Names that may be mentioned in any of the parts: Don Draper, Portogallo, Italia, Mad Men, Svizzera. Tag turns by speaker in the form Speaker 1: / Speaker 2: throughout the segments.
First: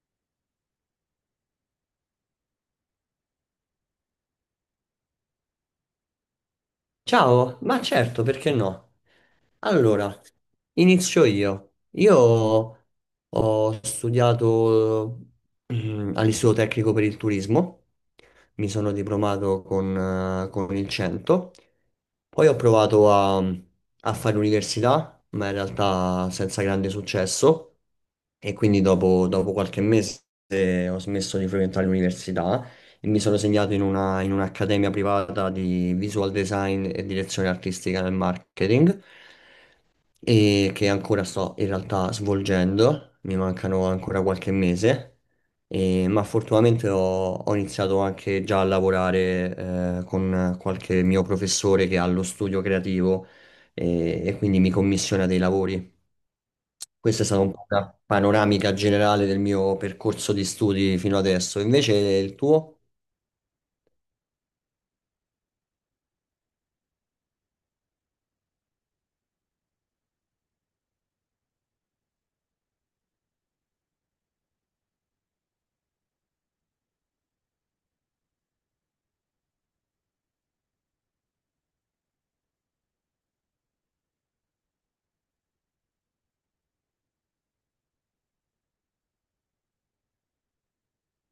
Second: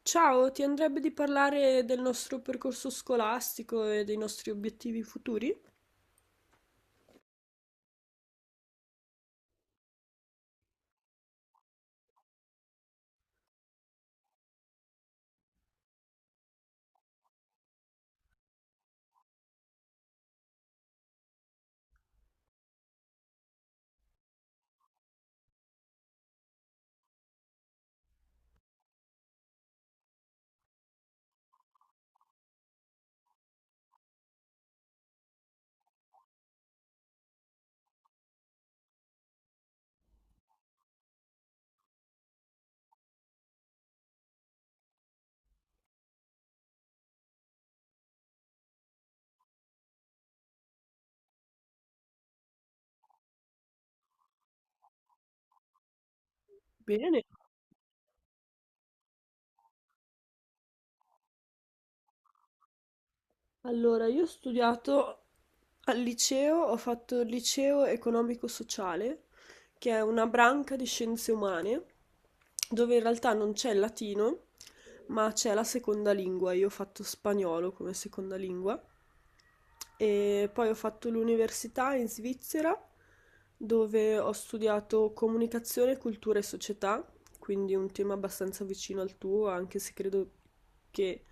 Speaker 1: Ciao, ti andrebbe di parlare del nostro percorso scolastico e dei nostri obiettivi futuri?
Speaker 2: Ciao, ma certo, perché no? Allora, inizio io. Io ho studiato all'Istituto Tecnico per il Turismo, mi sono diplomato con il 100, poi ho provato a fare università, ma in realtà senza grande successo, e quindi dopo qualche mese ho smesso di frequentare l'università e mi sono segnato in un'accademia privata di visual design e direzione artistica nel marketing e che ancora sto in realtà svolgendo, mi mancano ancora qualche mese, ma fortunatamente ho iniziato anche già a lavorare con qualche mio professore che ha lo studio creativo e quindi mi commissiona dei lavori.
Speaker 1: Bene.
Speaker 2: Questa è stata un po' una panoramica generale del mio percorso di studi fino adesso. Invece il tuo?
Speaker 1: Allora, io ho studiato al liceo, ho fatto il liceo economico-sociale, che è una branca di scienze umane, dove in realtà non c'è il latino, ma c'è la seconda lingua. Io ho fatto spagnolo come seconda lingua. E poi ho fatto l'università in Svizzera, dove ho studiato comunicazione, cultura e società. Quindi un tema abbastanza vicino al tuo, anche se credo che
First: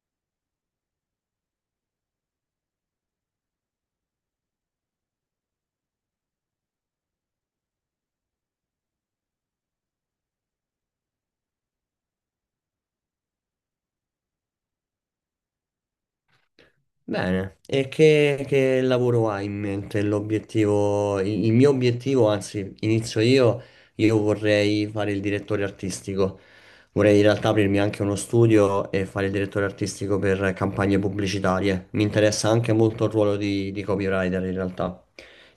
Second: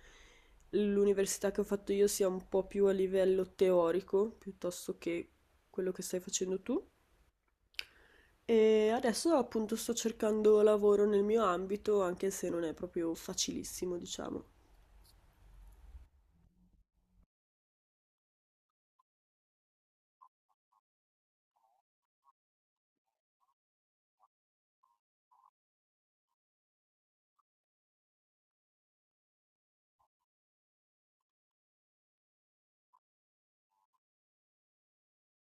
Speaker 1: l'università che ho fatto io sia un po' più a livello teorico, piuttosto che quello che stai facendo tu. E adesso appunto sto cercando lavoro nel mio ambito, anche se non è proprio facilissimo, diciamo.
Speaker 2: Bene, e che lavoro hai in mente? L'obiettivo, il mio obiettivo, anzi, inizio io vorrei fare il direttore artistico. Vorrei in realtà aprirmi anche uno studio e fare il direttore artistico per campagne pubblicitarie. Mi interessa anche molto il ruolo di copywriter in realtà.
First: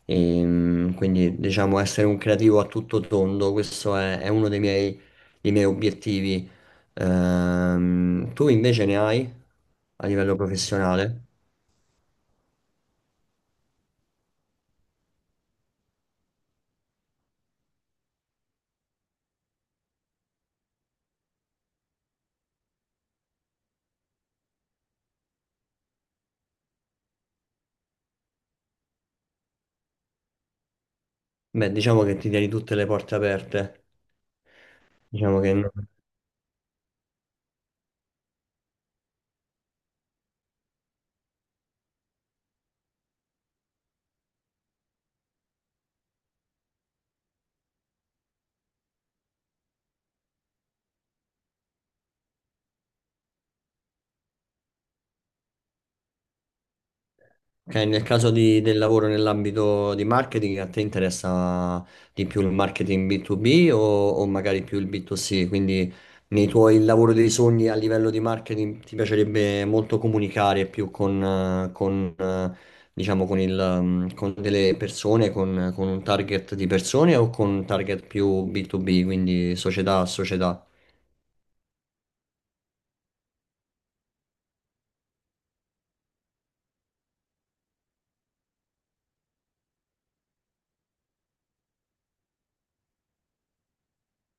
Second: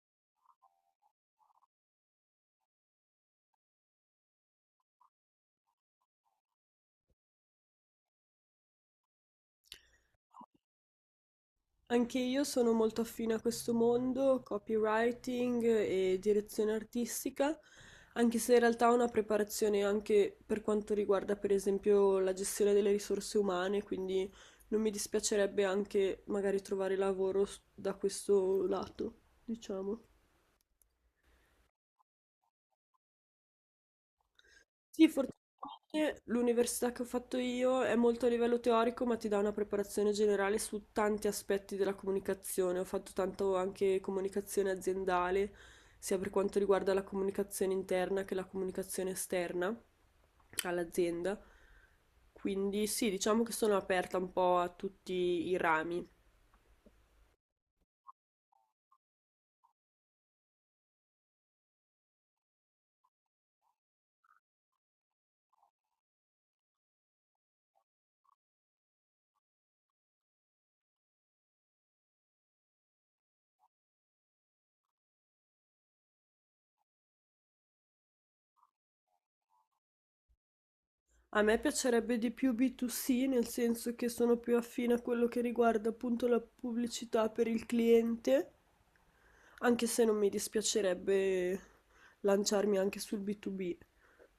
Speaker 2: Quindi diciamo essere un creativo a tutto tondo, questo è uno dei miei obiettivi. Tu invece ne hai a livello professionale?
Speaker 1: Anche io sono molto affine a questo mondo, copywriting e direzione artistica, anche se in realtà ho una preparazione anche per quanto riguarda per esempio la gestione delle risorse umane, quindi non mi dispiacerebbe anche magari trovare lavoro da questo lato, diciamo.
Speaker 2: Beh, diciamo che ti tieni tutte le porte aperte.
Speaker 1: Sì,
Speaker 2: Diciamo che no.
Speaker 1: fortunatamente l'università che ho fatto io è molto a livello teorico, ma ti dà una preparazione generale su tanti aspetti della comunicazione. Ho fatto tanto anche comunicazione aziendale, sia per quanto riguarda la comunicazione interna che la comunicazione esterna all'azienda. Quindi sì, diciamo che sono aperta un po' a tutti i rami.
Speaker 2: Ok, nel caso del lavoro nell'ambito di marketing, a te interessa di più il marketing B2B o magari più il B2C? Quindi nei tuoi lavori dei sogni a livello di marketing ti piacerebbe molto comunicare più diciamo, con delle persone, con un target di persone o con un target più B2B, quindi società a società?
Speaker 1: A me piacerebbe di più B2C, nel senso che sono più affine a quello che riguarda appunto la pubblicità per il cliente, anche se non mi dispiacerebbe lanciarmi anche sul B2B,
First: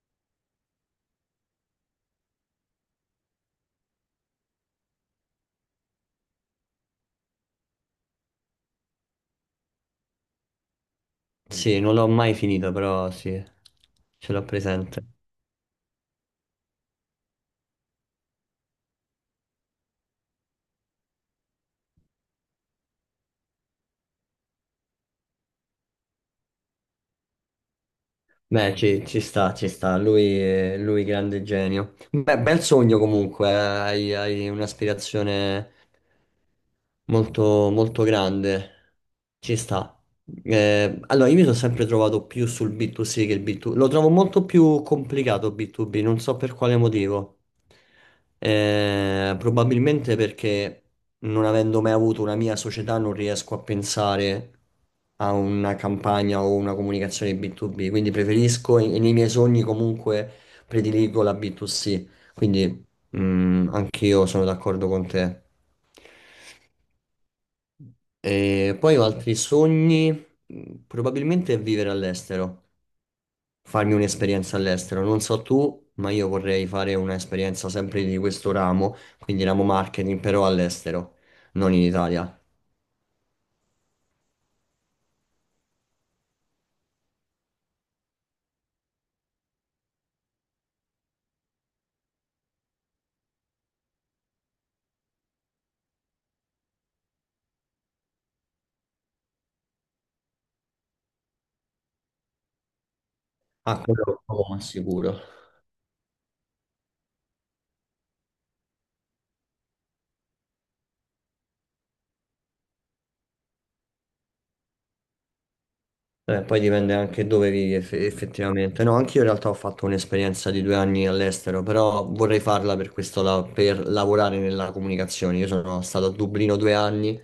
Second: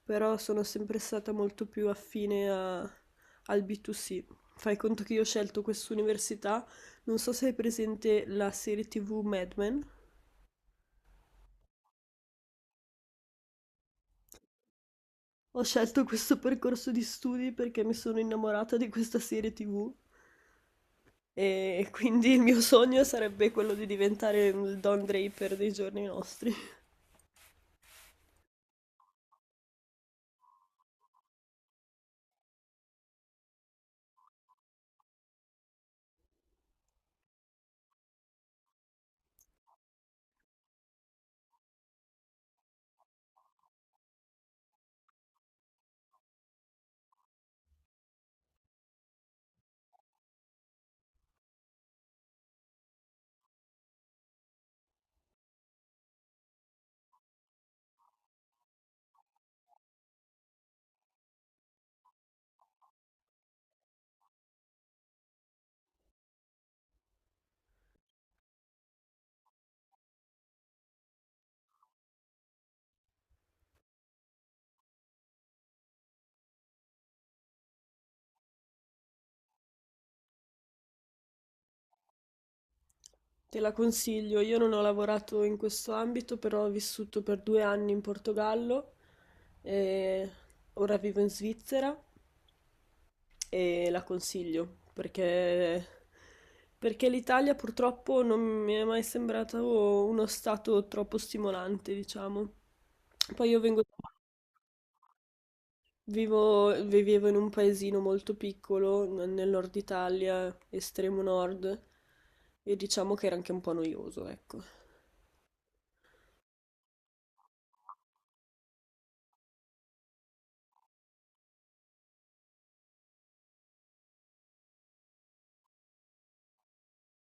Speaker 1: però sono sempre stata molto più affine al B2C. Fai conto che io ho scelto quest'università, non so se hai presente la serie TV Mad Men.
Speaker 2: Sì, non l'ho mai finita, però sì, ce l'ho presente.
Speaker 1: Ho scelto questo percorso di studi perché mi sono innamorata di questa serie TV. E quindi il mio sogno sarebbe quello di diventare il Don Draper dei giorni nostri.
Speaker 2: Beh, ci sta, ci sta. Lui grande genio. Beh, bel sogno comunque, hai un'aspirazione molto, molto grande. Ci sta. Allora, io mi sono sempre trovato più sul B2C che il B2B. Lo trovo molto più complicato B2B, non so per quale motivo. Probabilmente perché non avendo mai avuto una mia società non riesco a pensare a una campagna o una comunicazione B2B, quindi preferisco e nei miei sogni comunque prediligo la B2C. Quindi anche io sono d'accordo con te. E poi ho altri sogni, probabilmente vivere all'estero, farmi un'esperienza all'estero. Non so tu, ma io vorrei fare un'esperienza sempre di questo ramo, quindi ramo marketing, però all'estero, non in Italia.
Speaker 1: Te la consiglio, io non ho lavorato in questo ambito, però ho vissuto per 2 anni in Portogallo e ora vivo in Svizzera e la consiglio perché l'Italia purtroppo non mi è mai sembrato uno stato troppo stimolante, diciamo. Poi io
Speaker 2: Ah,
Speaker 1: vengo
Speaker 2: quello lo sicuro.
Speaker 1: Vivo, vivevo in un paesino molto piccolo, nel nord Italia, estremo nord, e diciamo che era anche un po' noioso, ecco.
Speaker 2: Poi dipende anche dove vivi effettivamente. No, anch'io in realtà ho fatto un'esperienza di 2 anni all'estero, però vorrei farla per questo, per lavorare nella comunicazione. Io sono stato a Dublino 2 anni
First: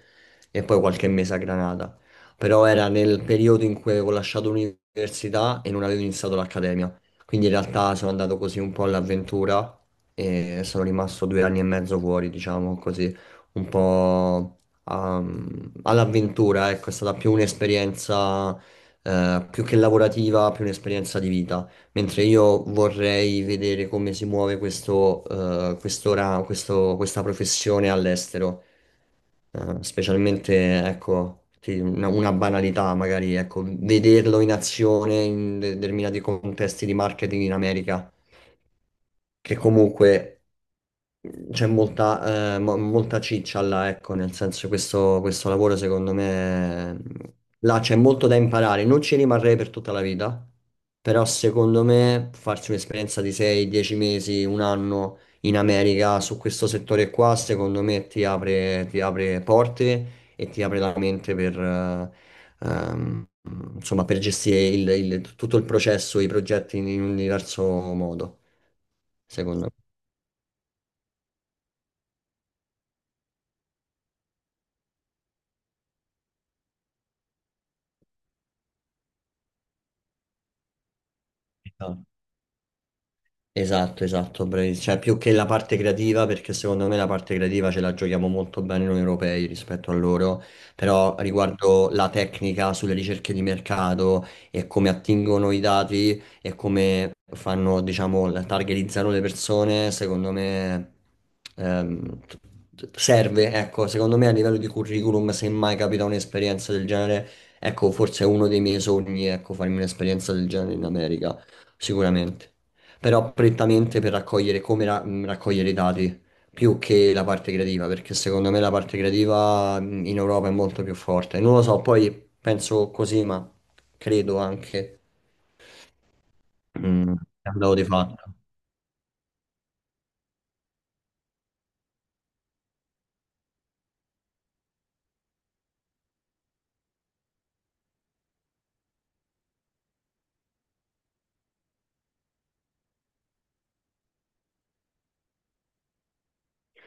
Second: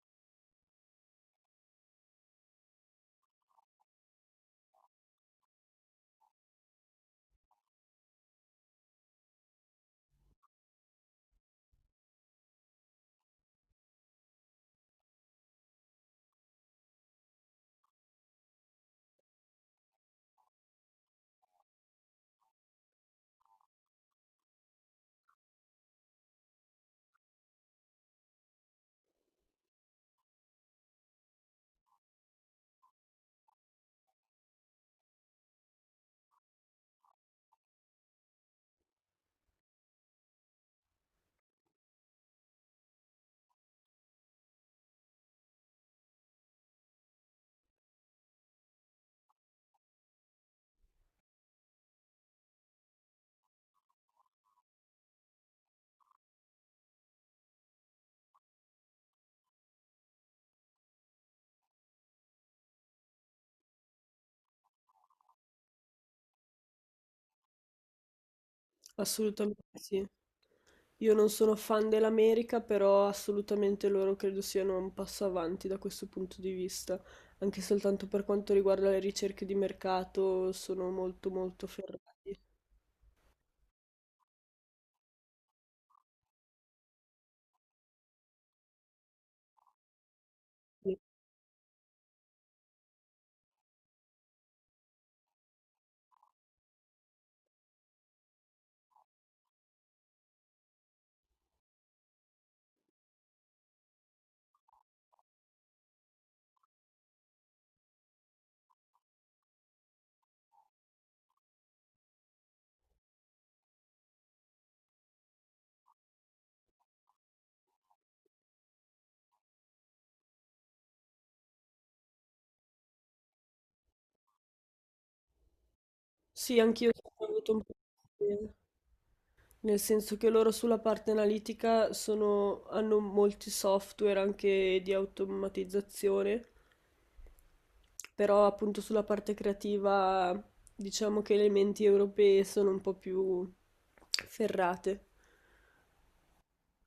Speaker 2: e poi qualche mese a Granada, però era nel periodo in cui avevo lasciato l'università e non avevo iniziato l'accademia. Quindi in realtà sono andato così un po' all'avventura e sono rimasto 2 anni e mezzo fuori, diciamo così, un po' all'avventura, ecco, è stata più un'esperienza più che lavorativa, più un'esperienza di vita. Mentre io vorrei vedere come si muove questa professione all'estero. Specialmente, ecco, sì, una banalità magari, ecco, vederlo in azione in determinati contesti di marketing in America, che comunque c'è molta ciccia là, ecco, nel senso questo lavoro secondo me, là c'è molto da imparare, non ci rimarrei per tutta la vita, però secondo me farsi un'esperienza di 6, 10 mesi, un anno in America su questo settore qua, secondo me ti apre porte e ti apre la mente ehm, insomma, per gestire tutto il processo, i progetti in un diverso modo, secondo
Speaker 1: Assolutamente sì. Io non sono fan dell'America, però assolutamente loro credo siano un passo avanti da questo punto di vista, anche soltanto per quanto riguarda le ricerche di mercato, sono molto molto
Speaker 2: me.
Speaker 1: ferrati.
Speaker 2: Esatto, esatto, bravi. Cioè più che la parte creativa, perché secondo me la parte creativa ce la giochiamo molto bene noi europei rispetto a loro, però riguardo la tecnica sulle ricerche di mercato e come attingono i dati e come fanno, diciamo, targetizzano le persone, secondo me ehm, t- serve, ecco, secondo me a livello di curriculum, se mai capita un'esperienza del genere, ecco, forse è uno dei miei sogni, ecco, farmi un'esperienza del genere in America, sicuramente però prettamente per raccogliere raccogliere i dati più che la parte creativa, perché secondo me la parte creativa in Europa è molto più forte. Non lo so, poi penso così, ma credo anche
Speaker 1: Sì, anch'io
Speaker 2: mh,
Speaker 1: ho
Speaker 2: è
Speaker 1: avuto
Speaker 2: un
Speaker 1: un po'
Speaker 2: dato di
Speaker 1: di.
Speaker 2: fatto.
Speaker 1: Nel senso che loro sulla parte analitica sono, hanno molti software anche di automatizzazione, però appunto sulla parte creativa diciamo che le menti europee sono un po' più ferrate.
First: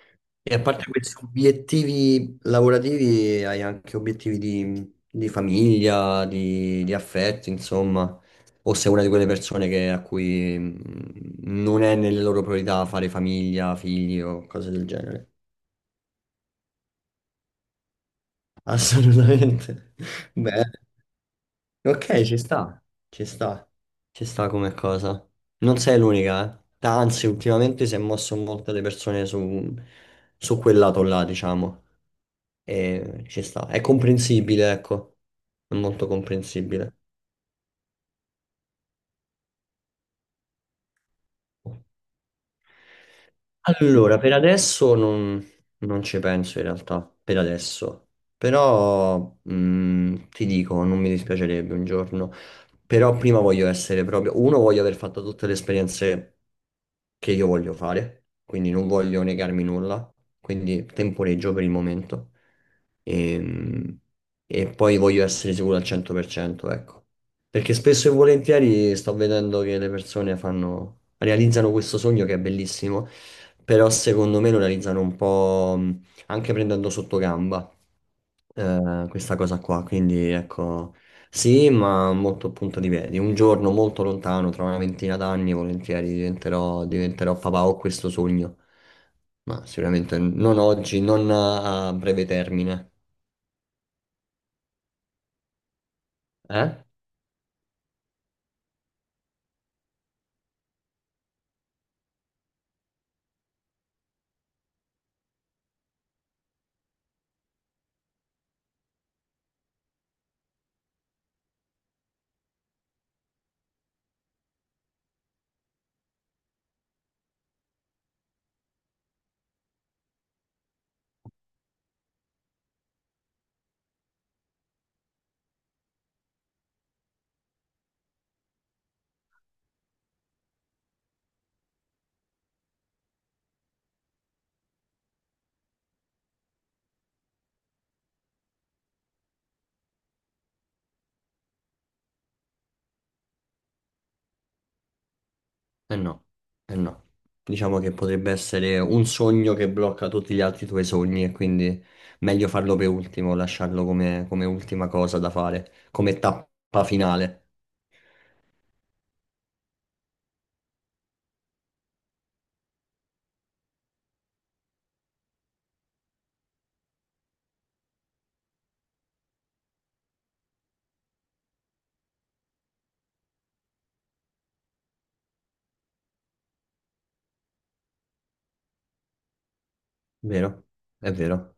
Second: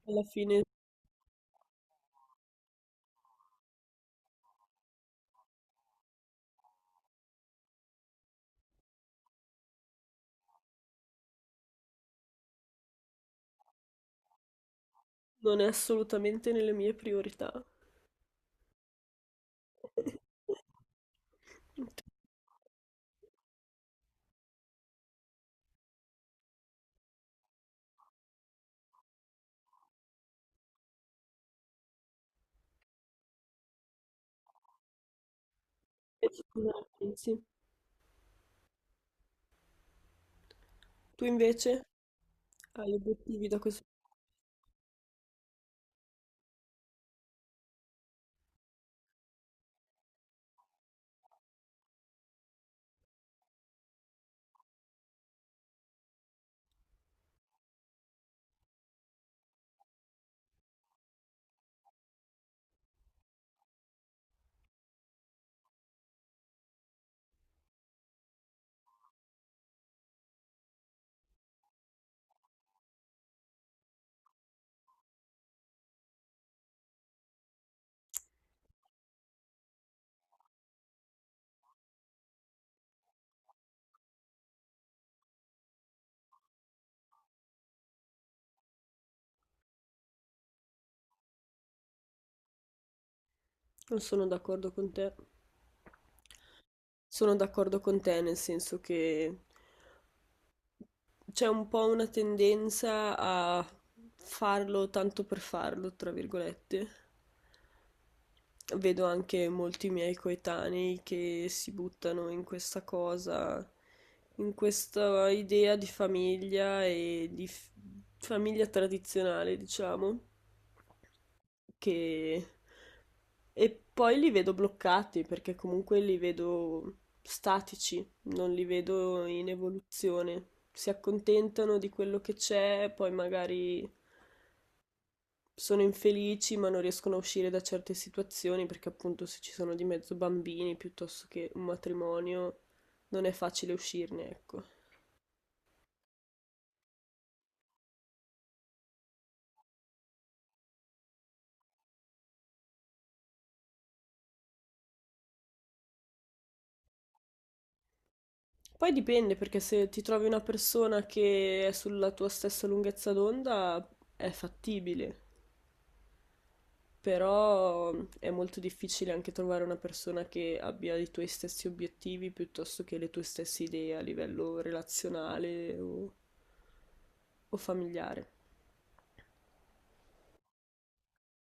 Speaker 1: Alla
Speaker 2: E a
Speaker 1: fine
Speaker 2: parte questi obiettivi lavorativi, hai anche obiettivi di famiglia, di affetto, insomma. O sei una di quelle persone a cui non è nelle loro priorità fare famiglia, figli o cose del genere.
Speaker 1: non è assolutamente nelle mie priorità.
Speaker 2: Assolutamente. Beh,
Speaker 1: Tu
Speaker 2: ok, ci sta, ci sta, ci sta come cosa. Non sei l'unica, eh. Anzi, ultimamente si è mosso molte le persone su quel lato là, diciamo. E ci sta. È comprensibile, ecco. È molto
Speaker 1: cosa ne
Speaker 2: comprensibile.
Speaker 1: pensi? Tu invece hai obiettivi da questo?
Speaker 2: Allora, per adesso non ci penso in realtà, per adesso. Però ti dico, non mi dispiacerebbe un giorno. Però prima voglio essere proprio... Uno, voglio aver fatto tutte le esperienze che io voglio fare, quindi non voglio negarmi nulla, quindi temporeggio per il momento. Ehm, E, poi voglio essere sicuro al 100%, ecco. Perché spesso e volentieri sto vedendo che le persone fanno, realizzano questo sogno che è bellissimo però secondo me lo realizzano un po' anche prendendo sotto gamba questa cosa qua, quindi ecco, sì, ma molto a punto di piedi. Un giorno molto lontano, tra una ventina d'anni, volentieri diventerò papà, ho questo sogno, ma sicuramente non oggi, non a breve termine.
Speaker 1: Non sono d'accordo con te.
Speaker 2: Eh?
Speaker 1: Sono d'accordo con te, nel senso che c'è un po' una tendenza a farlo tanto per farlo, tra virgolette. Vedo anche molti miei coetanei che si buttano in questa cosa, in questa idea di famiglia e di famiglia tradizionale, diciamo. Che e poi li vedo bloccati perché comunque li vedo statici, non li vedo in evoluzione. Si accontentano di quello che c'è, poi magari sono infelici ma non riescono a uscire da certe situazioni perché appunto se ci sono di mezzo bambini piuttosto che un matrimonio non è facile uscirne, ecco.
Speaker 2: Eh no, eh no. Diciamo che potrebbe essere un sogno che blocca tutti gli altri tuoi sogni e quindi meglio farlo per ultimo, lasciarlo come, come ultima cosa da fare, come tappa finale,
Speaker 1: Poi dipende perché se ti trovi una persona che è sulla tua stessa lunghezza d'onda è fattibile. Però è molto difficile anche trovare una persona che abbia i tuoi stessi obiettivi piuttosto che le tue stesse idee a livello relazionale o familiare.
Speaker 2: vero? È vero.